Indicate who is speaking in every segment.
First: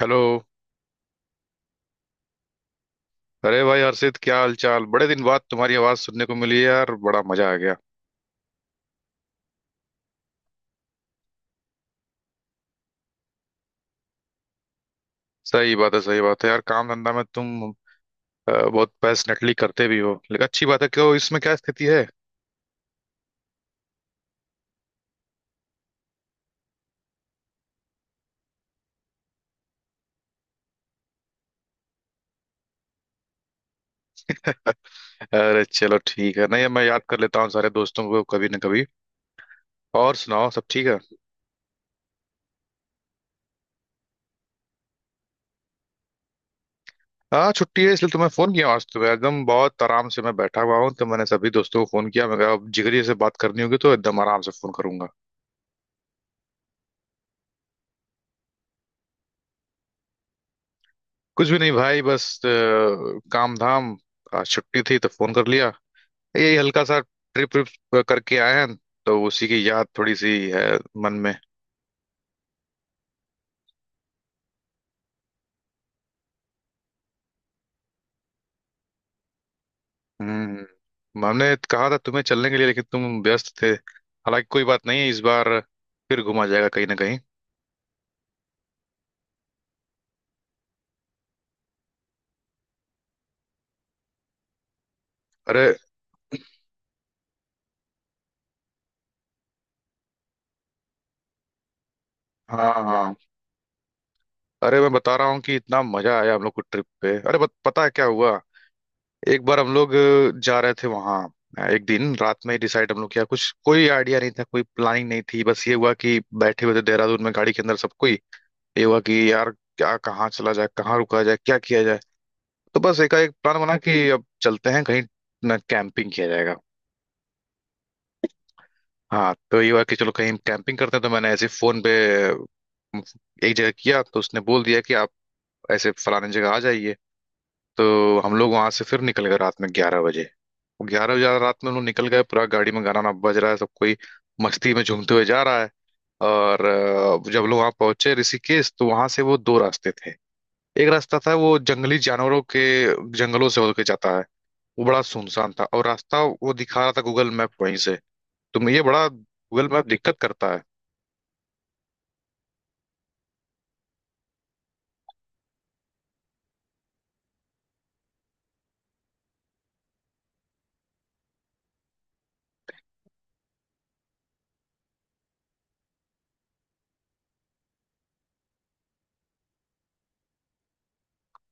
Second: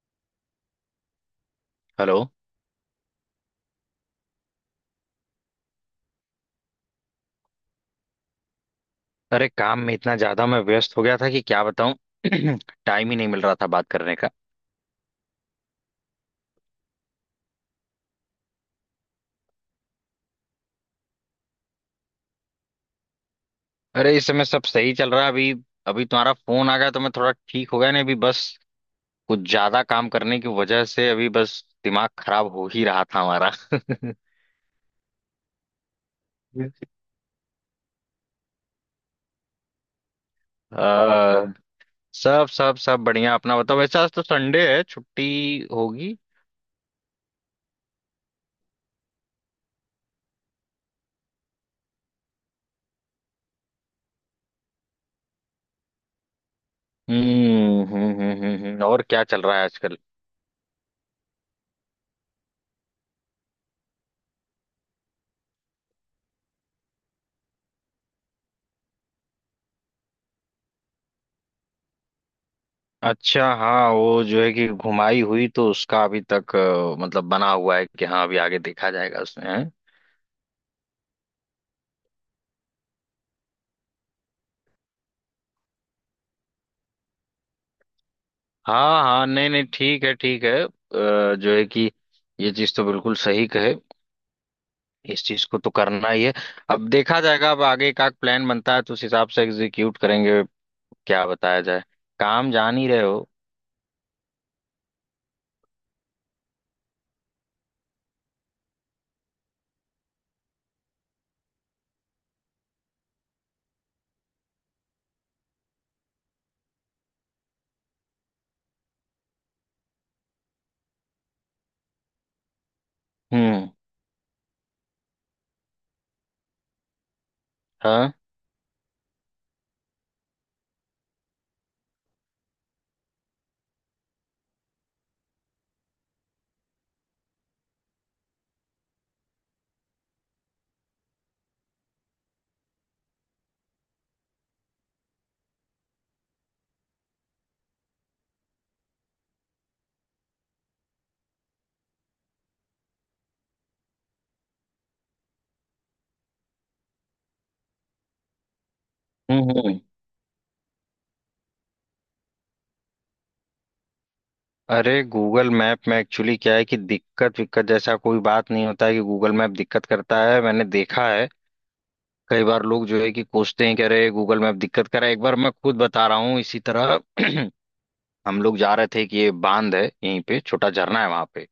Speaker 1: Hello.
Speaker 2: Hello.
Speaker 1: अरे भाई हर्षित, क्या हाल चाल? बड़े दिन बाद तुम्हारी आवाज सुनने को मिली है यार, बड़ा मजा आ गया।
Speaker 2: अरे काम में इतना ज्यादा मैं व्यस्त हो गया था कि क्या बताऊं। टाइम ही नहीं मिल रहा था बात करने का।
Speaker 1: सही बात है, सही बात है यार, काम धंधा में तुम बहुत पैशनेटली करते भी हो, लेकिन अच्छी बात है। क्यों, इसमें क्या स्थिति है?
Speaker 2: अरे इस समय सब सही चल रहा है। अभी अभी तुम्हारा फोन आ गया तो मैं थोड़ा ठीक हो गया। नहीं अभी बस कुछ ज्यादा काम करने की वजह से अभी बस दिमाग खराब हो ही रहा था हमारा।
Speaker 1: अरे चलो ठीक है, नहीं मैं याद कर लेता हूँ सारे दोस्तों को कभी ना कभी। और सुनाओ, सब ठीक है?
Speaker 2: आ, सब सब सब बढ़िया। अपना बताओ, वैसे आज तो संडे है, छुट्टी होगी।
Speaker 1: हाँ छुट्टी है, इसलिए तुम्हें फोन किया। आज तो मैं एकदम बहुत आराम से मैं बैठा हुआ हूँ, तो मैंने सभी दोस्तों को फोन किया। मैं कहा अब जिगरी से बात करनी होगी तो एकदम आराम से फोन करूंगा।
Speaker 2: और क्या चल रहा है आजकल?
Speaker 1: कुछ भी नहीं भाई, बस काम धाम। आज छुट्टी थी तो फोन कर लिया। यही हल्का सा ट्रिप ट्रिप करके आए हैं, तो उसी की याद थोड़ी सी है मन में।
Speaker 2: अच्छा हाँ, वो जो है कि घुमाई हुई तो उसका अभी तक मतलब बना हुआ है कि हाँ अभी आगे देखा जाएगा उसमें हैं?
Speaker 1: हम्म, हमने कहा था तुम्हें चलने के लिए, लेकिन तुम व्यस्त थे। हालांकि कोई बात नहीं है, इस बार फिर घुमा जाएगा कहीं ना कहीं।
Speaker 2: हाँ हाँ, नहीं नहीं, ठीक है ठीक है। जो है कि ये चीज तो बिल्कुल सही कहे, इस चीज को
Speaker 1: अरे
Speaker 2: तो करना ही है। अब देखा जाएगा, अब आगे का प्लान बनता है तो उस हिसाब से एग्जीक्यूट करेंगे। क्या बताया जाए, काम
Speaker 1: हाँ
Speaker 2: जान ही रहे
Speaker 1: हाँ,
Speaker 2: हो।
Speaker 1: अरे मैं बता रहा हूँ कि इतना मजा आया हम लोग को ट्रिप पे। अरे पता है क्या हुआ? एक बार हम लोग जा रहे थे वहाँ। एक दिन रात में ही डिसाइड हम लोग किया, कुछ कोई आइडिया नहीं था, कोई प्लानिंग नहीं थी। बस ये हुआ कि बैठे हुए थे देहरादून में गाड़ी के अंदर सब कोई। ये हुआ कि यार क्या, कहाँ चला जाए, कहाँ रुका जाए, क्या किया जाए। तो बस एकाएक प्लान
Speaker 2: हम्म।
Speaker 1: बना कि अब चलते हैं कहीं, ना कैंपिंग किया जाएगा।
Speaker 2: हाँ।
Speaker 1: हाँ तो ये हुआ कि चलो कहीं कैंपिंग करते हैं। तो मैंने ऐसे ही फोन पे अम, एक जगह किया, तो उसने बोल दिया कि आप ऐसे फलाने जगह आ जाइए। तो हम लोग वहां से फिर निकल गए रात में 11 बजे। ग्यारह बजे रात में हम लोग निकल गए, पूरा गाड़ी में गाना वाना बज रहा है, सब कोई मस्ती में झूमते हुए जा रहा है। और जब लोग वहां पहुंचे ऋषिकेश, तो वहां से वो दो रास्ते थे। एक रास्ता था वो जंगली जानवरों के, जंगलों से होके जाता है। वो बड़ा सुनसान था, और रास्ता वो दिखा रहा था गूगल मैप वहीं से। तुम ये बड़ा गूगल
Speaker 2: हम्म।
Speaker 1: मैप दिक्कत करता है।
Speaker 2: अरे गूगल मैप में एक्चुअली क्या है कि दिक्कत विक्कत जैसा कोई बात नहीं होता है कि गूगल मैप दिक्कत करता है, मैंने देखा है। कई बार लोग जो है कि कोसते हैं, कह रहे गूगल मैप दिक्कत कर रहा है। एक बार मैं खुद बता रहा हूँ इसी तरह। हम लोग जा रहे थे कि ये बांध है, यहीं पे छोटा झरना है वहां पे।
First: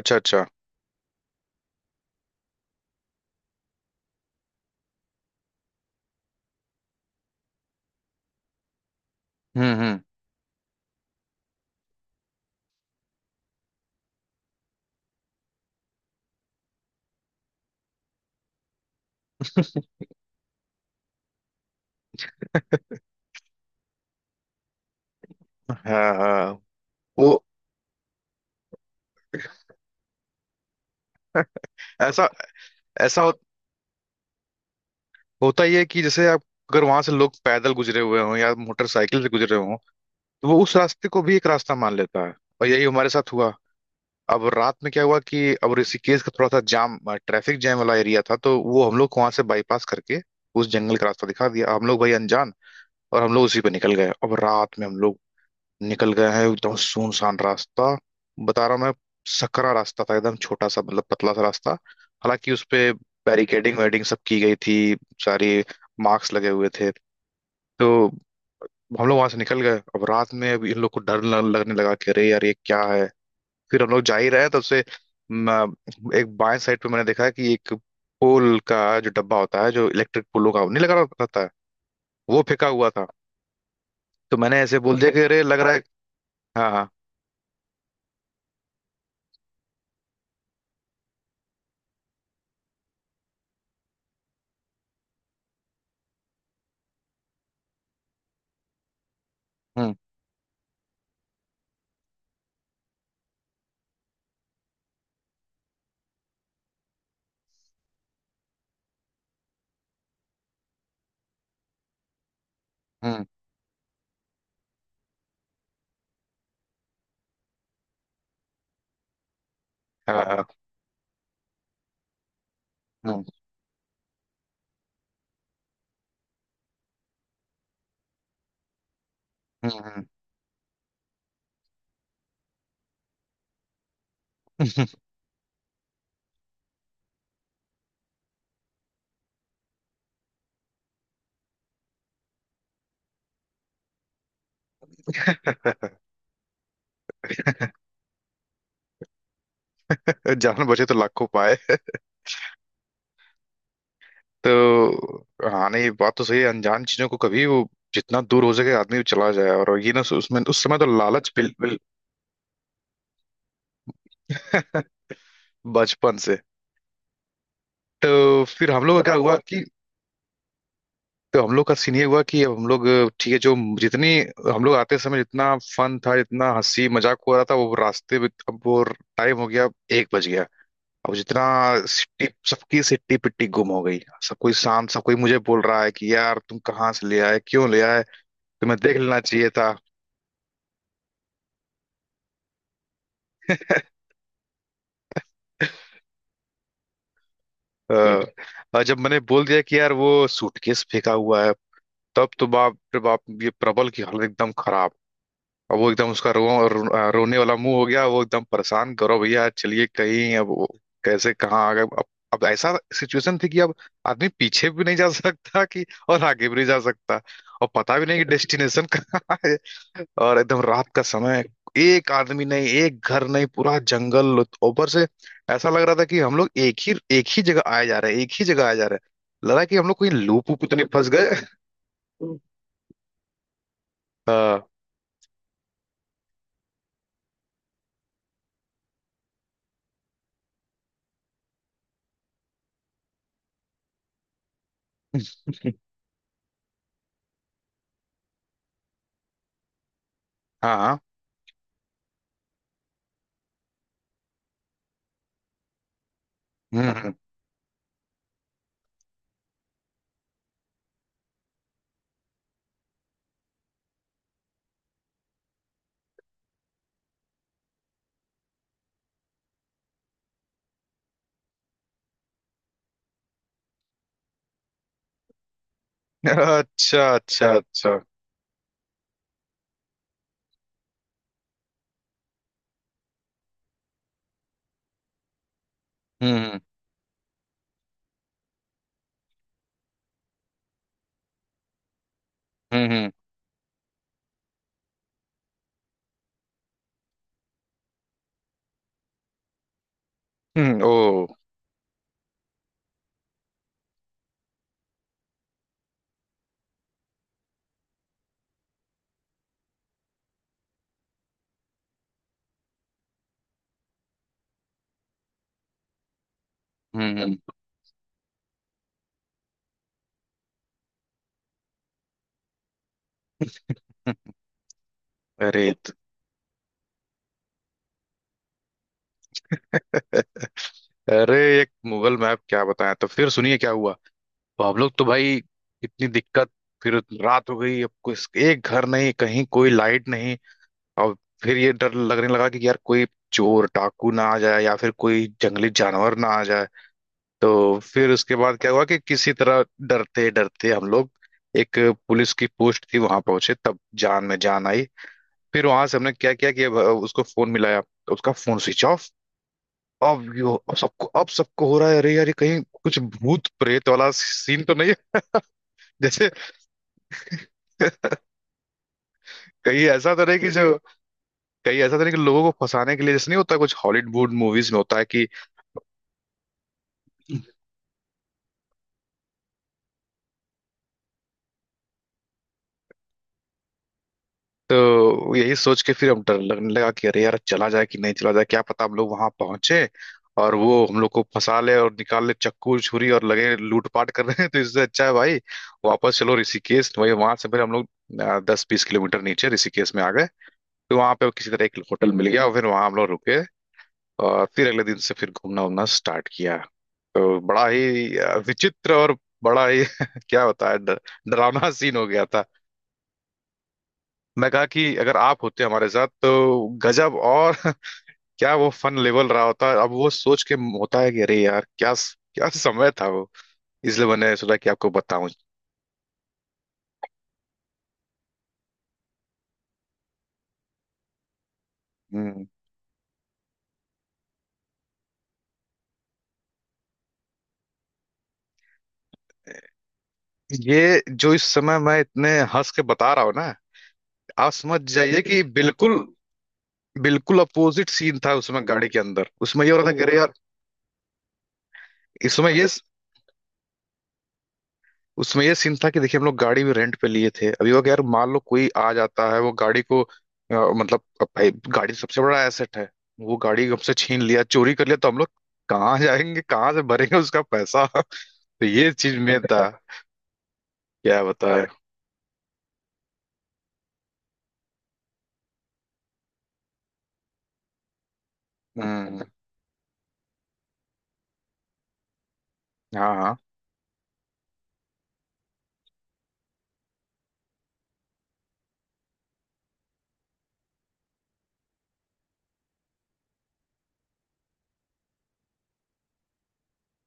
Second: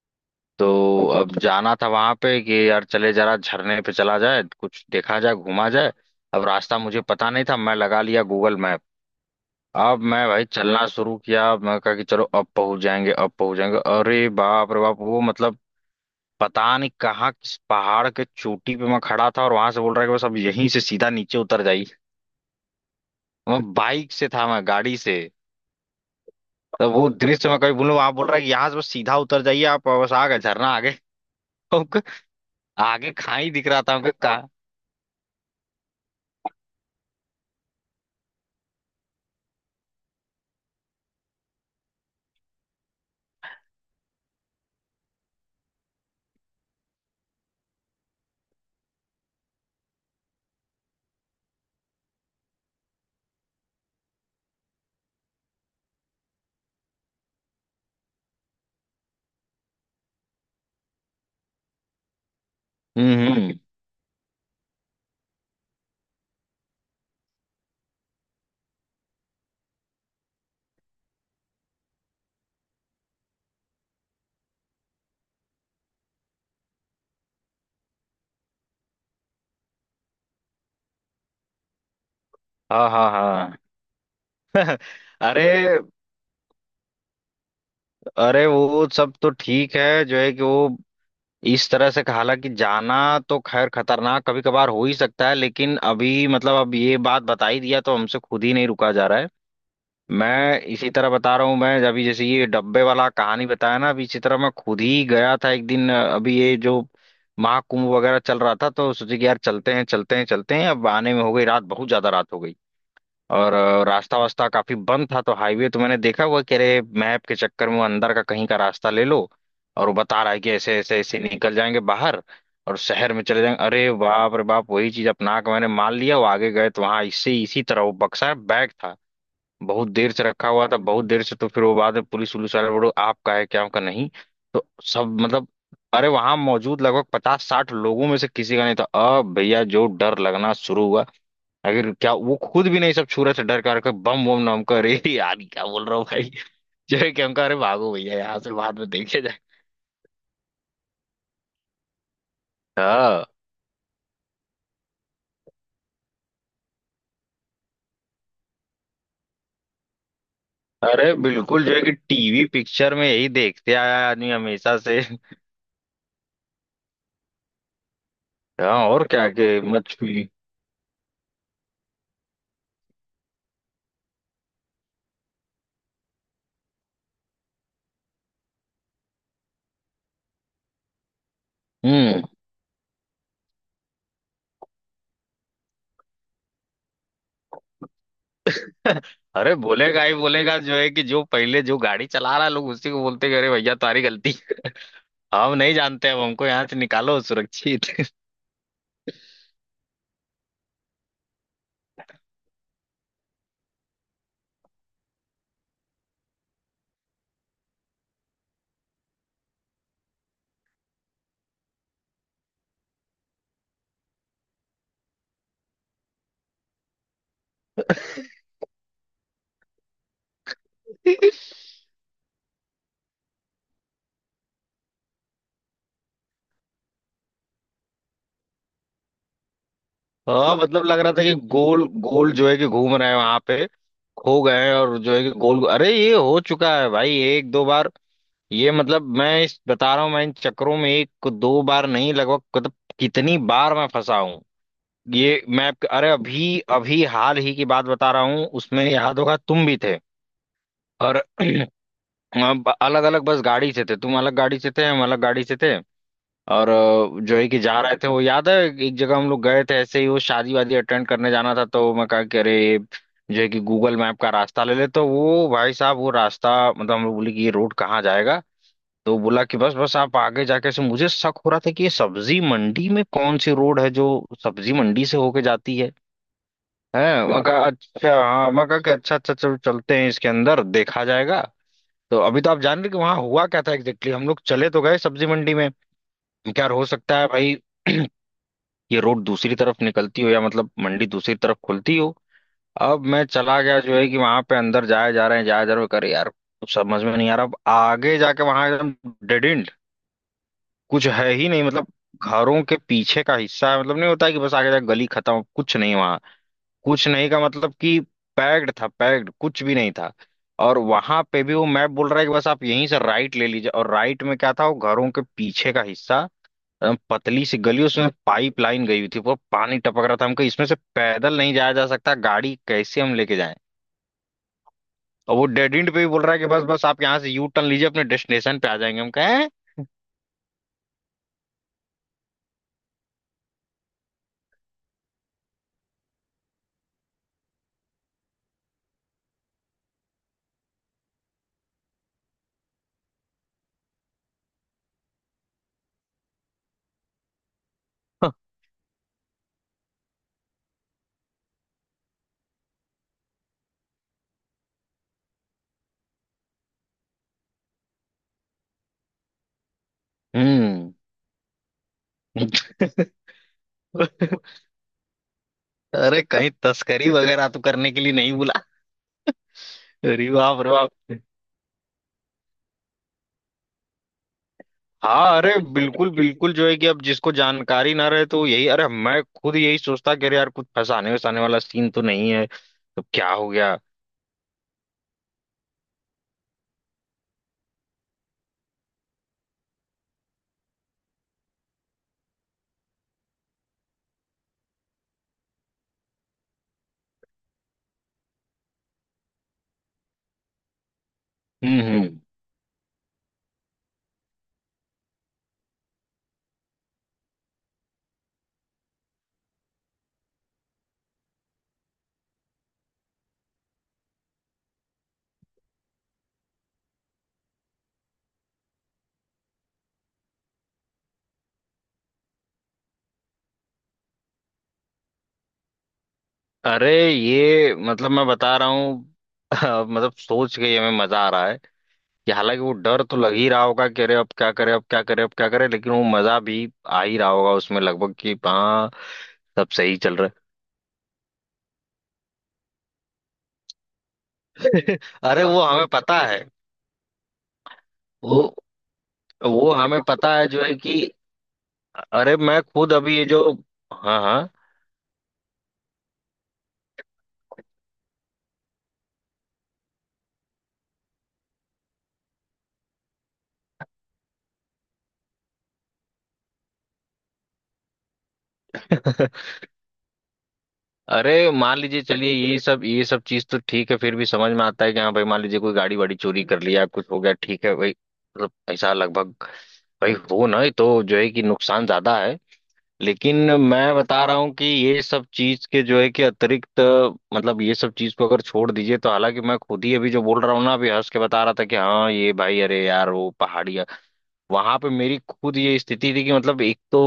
Speaker 1: अच्छा अच्छा।
Speaker 2: तो अब जाना था वहां पे कि यार चले जरा झरने पे, चला जाए कुछ देखा जाए घूमा जाए। अब रास्ता मुझे पता नहीं था, मैं लगा लिया गूगल मैप। अब
Speaker 1: हम्म।
Speaker 2: मैं भाई चलना शुरू किया, मैं कहा कि चलो अब पहुंच जाएंगे अब पहुंच जाएंगे। अरे बाप रे बाप, वो मतलब पता नहीं कहाँ किस पहाड़ के चोटी पे मैं खड़ा था, और वहां से बोल रहा है कि बस अब यहीं से सीधा नीचे उतर जाइए। मैं बाइक से था, मैं गाड़ी से।
Speaker 1: हाँ हाँ।
Speaker 2: तो वो
Speaker 1: वो
Speaker 2: दृश्य मैं कभी बोलूँ, आप बोल रहा है कि यहाँ से बस सीधा उतर जाइए आप, बस आ गए झरना आगे। हमको
Speaker 1: ऐसा,
Speaker 2: आगे
Speaker 1: ऐसा हो,
Speaker 2: खाई दिख रहा था हमको का।
Speaker 1: होता ही है कि जैसे आप, अगर वहां से लोग पैदल गुजरे हुए हों या मोटरसाइकिल से गुजरे हों, तो वो उस रास्ते को भी एक रास्ता मान लेता है। और यही हमारे साथ हुआ। अब रात में क्या हुआ कि अब ऋषिकेश का थोड़ा सा जाम, ट्रैफिक जैम वाला एरिया था, तो वो हम लोग को वहां से बाईपास करके उस जंगल का रास्ता दिखा दिया। हम लोग भाई अनजान, और हम लोग उसी पे निकल गए। अब रात में हम लोग निकल गए हैं एकदम सुनसान रास्ता, बता रहा हूँ मैं। सकरा रास्ता था, एकदम छोटा सा, मतलब पतला सा रास्ता। हालांकि उस पे
Speaker 2: हम्म।
Speaker 1: बैरिकेडिंग वेडिंग सब की गई थी, सारी मार्क्स लगे हुए थे। तो हम लोग वहां से निकल गए। अब रात में अब इन लोग को डर लगने लगा कि अरे यार ये क्या है। फिर हम लोग जा ही रहे हैं तब से, म, एक बाएं साइड पे मैंने देखा कि एक पोल का जो डब्बा होता है जो इलेक्ट्रिक पोलों का नहीं, लगा रहता है, वो फेंका
Speaker 2: हाँ
Speaker 1: हुआ था।
Speaker 2: हाँ हाँ।
Speaker 1: तो मैंने ऐसे बोल दिया, अच्छा कि अरे लग रहा
Speaker 2: अरे।
Speaker 1: है। हाँ हाँ।
Speaker 2: अरे वो सब तो ठीक है जो है कि वो इस तरह से हालांकि जाना तो खैर खतरनाक कभी कभार हो ही सकता है, लेकिन अभी मतलब अब ये बात बता ही दिया तो हमसे खुद ही नहीं रुका जा रहा है।
Speaker 1: हम्म
Speaker 2: मैं इसी तरह बता रहा हूँ, मैं अभी जैसे ये डब्बे वाला कहानी बताया ना, अभी इसी तरह मैं खुद ही गया था एक दिन। अभी ये जो महाकुंभ वगैरह चल रहा था तो सोचे कि यार चलते हैं चलते हैं चलते हैं। अब आने में हो गई रात, बहुत ज्यादा रात हो गई।
Speaker 1: हम्म।
Speaker 2: और रास्ता वास्ता काफी बंद था तो हाईवे तो मैंने देखा हुआ, कह रहे मैप के चक्कर में वो अंदर का कहीं का रास्ता ले लो। और वो बता
Speaker 1: हाँ
Speaker 2: रहा है
Speaker 1: हाँ।
Speaker 2: कि ऐसे ऐसे ऐसे निकल जाएंगे बाहर, और शहर में
Speaker 1: हम्म
Speaker 2: चले जाएंगे। अरे बाप रे बाप, वही चीज अपना के मैंने मान लिया। वो आगे गए तो वहां इससे इसी तरह वो बक्सा बैग था, बहुत
Speaker 1: हम्म।
Speaker 2: देर से रखा हुआ था, बहुत देर से। तो फिर वो बाद में पुलिस उलिस वाले बोलो आपका है क्या आपका नहीं। तो
Speaker 1: हम्म।
Speaker 2: सब मतलब, अरे वहां मौजूद लगभग पचास साठ लोगों में से किसी का नहीं था। अब भैया जो डर लगना शुरू हुआ, अगर क्या वो खुद भी नहीं, सब छू रहे थे डर कर कर बम बम नाम कर, अरे यार क्या बोल रहा हूँ भाई। जो है कि हम कहा, अरे भागो भैया यहाँ से, बाद में देखे जाए।
Speaker 1: जान बचे तो लाखों पाए।
Speaker 2: हाँ।
Speaker 1: तो हाँ, नहीं बात तो सही है। अनजान चीजों को कभी वो जितना दूर हो सके आदमी चला जाए, और ये ना उसमें, उस समय तो
Speaker 2: अरे
Speaker 1: लालच
Speaker 2: बिल्कुल जो
Speaker 1: बिल्कुल।
Speaker 2: है कि टीवी पिक्चर में यही देखते आया है आदमी हमेशा से।
Speaker 1: बचपन से। तो फिर
Speaker 2: हाँ
Speaker 1: हम लोग का
Speaker 2: और
Speaker 1: क्या
Speaker 2: क्या
Speaker 1: हुआ
Speaker 2: के
Speaker 1: कि,
Speaker 2: मत छुई।
Speaker 1: तो हम लोग का सीन ये हुआ कि अब हम लोग ठीक है जो, जितनी, हम लोग आते समय जितना फन था, जितना हंसी मजाक हो रहा था वो रास्ते में, अब वो टाइम हो गया एक बज गया। अब जितना
Speaker 2: हम्म।
Speaker 1: सिट्टी, सबकी सिट्टी पिट्टी गुम हो गई। सब कोई शांत, सब कोई मुझे बोल रहा है कि यार तुम कहाँ से ले आए, क्यों ले आए, तुम्हें देख लेना चाहिए
Speaker 2: अरे
Speaker 1: था।
Speaker 2: बोलेगा ही बोलेगा जो है कि जो पहले जो गाड़ी चला रहा है लोग उसी को बोलते हैं, अरे भैया तुम्हारी गलती है। हम नहीं जानते, अब हमको यहाँ से निकालो सुरक्षित।
Speaker 1: अ, और जब मैंने बोल दिया कि यार वो सूटकेस फेंका हुआ है, तब तो बाप रे बाप, ये प्रबल की हालत एकदम खराब। अब वो एकदम उसका रो, रो, आ, रोने वाला मुंह हो गया। वो एकदम परेशान, करो भैया चलिए कहीं, अब वो कैसे कहाँ आ गए अब। अब ऐसा सिचुएशन थी कि अब आदमी पीछे भी नहीं जा सकता कि, और आगे भी नहीं जा सकता, और पता भी नहीं कि डेस्टिनेशन कहाँ है। और एकदम रात का समय, एक आदमी नहीं, एक घर नहीं, पूरा जंगल, ऊपर से ऐसा लग रहा था कि हम लोग एक ही जगह आए जा रहे हैं, एक ही जगह आए जा रहे हैं। लगा कि हम लोग कोई लूप
Speaker 2: हाँ
Speaker 1: वूप तो
Speaker 2: मतलब
Speaker 1: नहीं
Speaker 2: लग
Speaker 1: फंस
Speaker 2: रहा था कि
Speaker 1: गए।
Speaker 2: गोल गोल जो है कि घूम रहे हैं वहां पे, खो गए
Speaker 1: हाँ
Speaker 2: हैं और जो है कि गोल। अरे ये हो चुका है भाई एक दो बार। ये मतलब मैं इस बता रहा हूँ, मैं इन चक्करों में एक दो बार नहीं लगभग मतलब कितनी बार मैं फंसा हूँ ये मैं। अरे अभी अभी हाल ही की बात बता रहा हूँ, उसमें याद होगा तुम भी थे।
Speaker 1: हाँ हाँ,
Speaker 2: और हम अलग अलग बस गाड़ी से थे, तुम अलग गाड़ी से थे, हम अलग गाड़ी से थे। और
Speaker 1: हम्म।
Speaker 2: जो है कि जा रहे थे वो याद है। एक जगह हम लोग गए थे ऐसे ही वो शादी वादी अटेंड करने जाना था, तो मैं कहा कि अरे ये जो है कि गूगल मैप का रास्ता ले ले, तो वो भाई साहब वो रास्ता मतलब। हम लोग बोले कि ये रोड कहाँ जाएगा, तो बोला कि बस बस आप आगे जाके। से मुझे शक हो रहा था कि ये सब्जी मंडी में कौन सी रोड है जो सब्जी मंडी से होके जाती है है।
Speaker 1: अच्छा
Speaker 2: मैं
Speaker 1: अच्छा
Speaker 2: कहा
Speaker 1: अच्छा।
Speaker 2: अच्छा हाँ, मैं कहा कि अच्छा अच्छा चलो चलते हैं, इसके अंदर देखा जाएगा। तो अभी तो आप जान रहे कि वहां हुआ क्या था एग्जैक्टली, हम लोग चले तो गए सब्जी मंडी में।
Speaker 1: हम्म
Speaker 2: क्या हो सकता है भाई, ये रोड दूसरी तरफ निकलती हो या मतलब मंडी दूसरी तरफ खुलती हो।
Speaker 1: हम्म।
Speaker 2: अब मैं चला गया जो है कि वहां पे अंदर, जाया जा रहे हैं जाया जा रहे हैं, करे यार कुछ समझ में नहीं आ रहा। अब आगे जाके वहां एकदम डेड एंड, कुछ
Speaker 1: ओ।
Speaker 2: है ही नहीं मतलब। घरों के पीछे का हिस्सा है, मतलब नहीं होता है कि बस आगे जाके गली खत्म, कुछ नहीं वहां। कुछ नहीं का मतलब कि पैक्ड था, पैक्ड कुछ भी नहीं था। और वहां पे भी वो मैप बोल रहा है कि बस आप यहीं से राइट ले लीजिए, और राइट में क्या था वो घरों के पीछे का हिस्सा।
Speaker 1: हम्म।
Speaker 2: पतली सी गली, उसमें पाइप लाइन गई हुई थी, वो पानी टपक रहा था, हमको इसमें से पैदल नहीं जाया जा सकता, गाड़ी कैसे हम लेके जाएं। और वो
Speaker 1: अरे
Speaker 2: डेड
Speaker 1: तो-
Speaker 2: एंड पे भी बोल रहा है कि बस बस आप यहाँ से यू टर्न लीजिए अपने डेस्टिनेशन पे आ जाएंगे, हम कहें।
Speaker 1: अरे एक मुगल मैप क्या बताया, तो फिर सुनिए क्या हुआ। तो हम लोग तो भाई, इतनी दिक्कत। फिर रात हो गई, अब कुछ एक घर नहीं, कहीं कोई लाइट नहीं। और फिर ये डर लगने लगा कि यार कोई चोर डाकू ना आ जाए, या फिर कोई जंगली जानवर ना आ जाए। तो फिर उसके बाद क्या हुआ कि किसी तरह डरते डरते हम लोग एक पुलिस की पोस्ट थी वहां पहुंचे, तब जान में जान आई। फिर वहां से हमने क्या किया कि अब उसको फोन मिलाया तो उसका फोन स्विच ऑफ। अब यो, अब
Speaker 2: हम्म।
Speaker 1: सबको, अब सबको हो रहा है अरे यार ये कहीं कुछ भूत प्रेत वाला सीन तो नहीं है।
Speaker 2: अरे
Speaker 1: जैसे
Speaker 2: कहीं तस्करी वगैरह तो करने के लिए नहीं बुला।
Speaker 1: कहीं ऐसा तो
Speaker 2: अरे
Speaker 1: नहीं कि
Speaker 2: बाप रे
Speaker 1: जो,
Speaker 2: बाप।
Speaker 1: कहीं ऐसा तो नहीं कि लोगों को फंसाने के लिए, जैसे नहीं होता कुछ हॉलीवुड मूवीज में होता है कि।
Speaker 2: हाँ अरे बिल्कुल बिल्कुल जो है कि अब जिसको जानकारी ना रहे तो यही, अरे मैं खुद यही सोचता कि अरे यार कुछ फंसाने वसाने वाला सीन तो नहीं है। तो क्या हो गया?
Speaker 1: तो यही सोच के फिर हम, डर लगने लगा कि अरे यार चला जाए कि नहीं चला जाए, क्या पता हम लोग वहां पहुंचे और वो हम लोग को फंसा ले और निकाल ले चक्कू छुरी और लगे लूटपाट कर रहे हैं। तो इससे अच्छा है भाई वापस चलो ऋषिकेश। वही वहां से फिर हम लोग 10 20 किलोमीटर नीचे ऋषिकेश में आ गए। तो वहां पे किसी तरह एक होटल
Speaker 2: हम्म।
Speaker 1: मिल गया, और फिर वहां हम लोग रुके। और फिर अगले दिन से फिर घूमना उमना स्टार्ट किया। तो बड़ा ही विचित्र और बड़ा ही क्या बताया, डरावना सीन हो गया। मैं कहा कि अगर आप होते हमारे साथ तो गजब, और क्या वो फन लेवल रहा होता। अब वो सोच के होता है कि अरे यार क्या, क्या समय था वो। इसलिए मैंने सोचा कि आपको बताऊं।
Speaker 2: अरे ये मतलब मैं बता रहा हूँ। मतलब सोच के ही हमें मजा आ रहा है कि
Speaker 1: हम्म।
Speaker 2: हालांकि वो डर तो लग ही रहा होगा कि अरे अब क्या करे अब क्या करे अब क्या करे, लेकिन वो मजा भी आ ही रहा होगा उसमें लगभग कि हाँ सब सही चल रहा
Speaker 1: ये जो इस समय मैं इतने हंस के बता रहा हूँ ना, आप
Speaker 2: है।
Speaker 1: समझ जाइए कि
Speaker 2: अरे वो हमें
Speaker 1: बिल्कुल
Speaker 2: पता है।
Speaker 1: बिल्कुल अपोजिट सीन था।
Speaker 2: वो
Speaker 1: उसमें गाड़ी के अंदर उसमें ये
Speaker 2: वो
Speaker 1: हो रहा था
Speaker 2: हमें
Speaker 1: कि अरे यार,
Speaker 2: पता है जो है कि अरे
Speaker 1: इसमें
Speaker 2: मैं
Speaker 1: ये,
Speaker 2: खुद अभी ये जो। हाँ हाँ।
Speaker 1: उसमें ये सीन था कि देखिए, हम लोग गाड़ी भी रेंट पे लिए थे। अभी वो यार मान लो कोई आ जाता है, वो गाड़ी को मतलब, अब भाई गाड़ी तो सबसे बड़ा एसेट है। वो गाड़ी हमसे छीन लिया, चोरी कर लिया, तो हम लोग कहाँ जाएंगे, कहाँ से भरेंगे उसका पैसा। तो ये चीज में था, क्या
Speaker 2: अरे
Speaker 1: बताए।
Speaker 2: मान लीजिए चलिए ये सब चीज तो ठीक है, फिर भी समझ में आता है कि हाँ भाई मान लीजिए कोई गाड़ी वाड़ी चोरी कर लिया कुछ हो गया, ठीक है भाई मतलब ऐसा
Speaker 1: हम्म।
Speaker 2: लगभग भाई हो ना, ये तो जो है कि नुकसान ज्यादा है।
Speaker 1: हाँ
Speaker 2: लेकिन
Speaker 1: हाँ।
Speaker 2: मैं बता रहा हूँ कि ये सब चीज के जो है कि अतिरिक्त मतलब ये सब चीज को अगर छोड़ दीजिए, तो हालांकि मैं खुद ही अभी जो बोल रहा हूँ ना, अभी हंस के बता रहा था कि हाँ ये भाई अरे यार वो पहाड़ी वहां पे मेरी खुद ये स्थिति थी कि मतलब एक तो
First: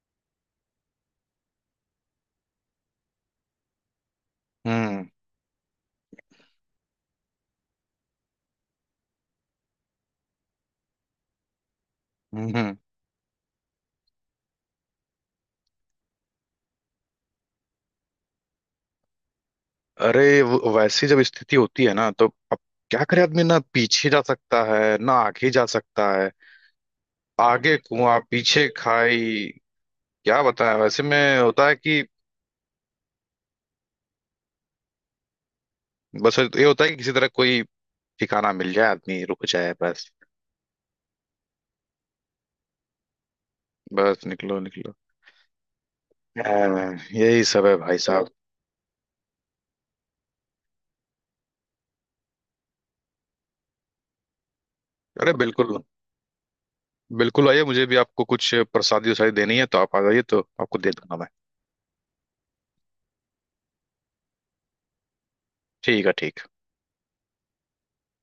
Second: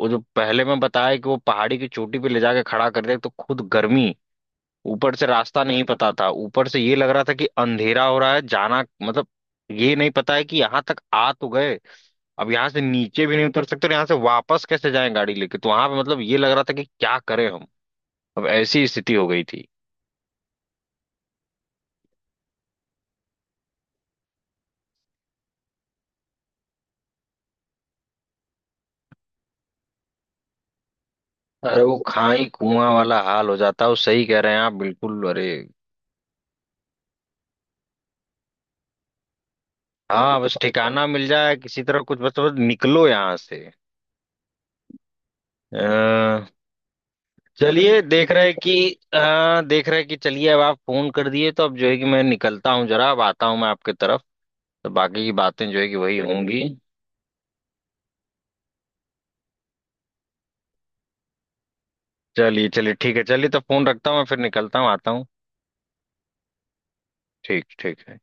Speaker 2: वो जो पहले मैं बताया कि वो पहाड़ी की चोटी पे ले जाके खड़ा कर दिया, तो खुद गर्मी,
Speaker 1: हम्म
Speaker 2: ऊपर से रास्ता नहीं पता था, ऊपर से ये लग रहा था कि अंधेरा हो रहा है, जाना मतलब ये नहीं पता है कि यहाँ तक आ तो गए, अब
Speaker 1: हम्म।
Speaker 2: यहाँ
Speaker 1: हम्म।
Speaker 2: से नीचे भी नहीं उतर सकते और यहाँ से वापस कैसे जाएं गाड़ी लेके। तो वहां पे मतलब ये लग रहा था कि क्या करें हम, अब ऐसी स्थिति हो गई थी।
Speaker 1: अरे वैसी जब स्थिति होती है ना, तो अब क्या करे आदमी, ना पीछे जा सकता है, ना आगे जा सकता है। आगे कुआं पीछे खाई, क्या बताएं, वैसे में होता है
Speaker 2: अरे वो
Speaker 1: कि
Speaker 2: खाई कुआं वाला हाल हो जाता है, वो सही कह रहे हैं आप बिल्कुल। अरे
Speaker 1: बस ये होता है कि किसी तरह कोई ठिकाना मिल जाए, आदमी रुक जाए बस।
Speaker 2: हाँ, बस ठिकाना मिल जाए किसी तरह, कुछ बस बस निकलो यहाँ से।
Speaker 1: बस निकलो निकलो।
Speaker 2: अ,
Speaker 1: हाँ, यही सब है भाई
Speaker 2: चलिए
Speaker 1: साहब।
Speaker 2: देख रहे कि देख रहे कि चलिए अब आप फोन कर दिए, तो अब जो है कि मैं निकलता हूँ जरा, अब आता हूँ मैं आपके तरफ। तो बाकी
Speaker 1: अरे
Speaker 2: की बातें
Speaker 1: बिल्कुल
Speaker 2: जो है कि वही होंगी।
Speaker 1: बिल्कुल, आइए, मुझे भी आपको कुछ प्रसादी उसादी देनी है, तो आप आ जाइए तो आपको दे दूंगा मैं।
Speaker 2: चलिए चलिए ठीक है, चलिए तो फोन रखता हूँ मैं, फिर निकलता हूँ आता हूँ।
Speaker 1: ठीक है, ठीक।
Speaker 2: ठीक ठीक है।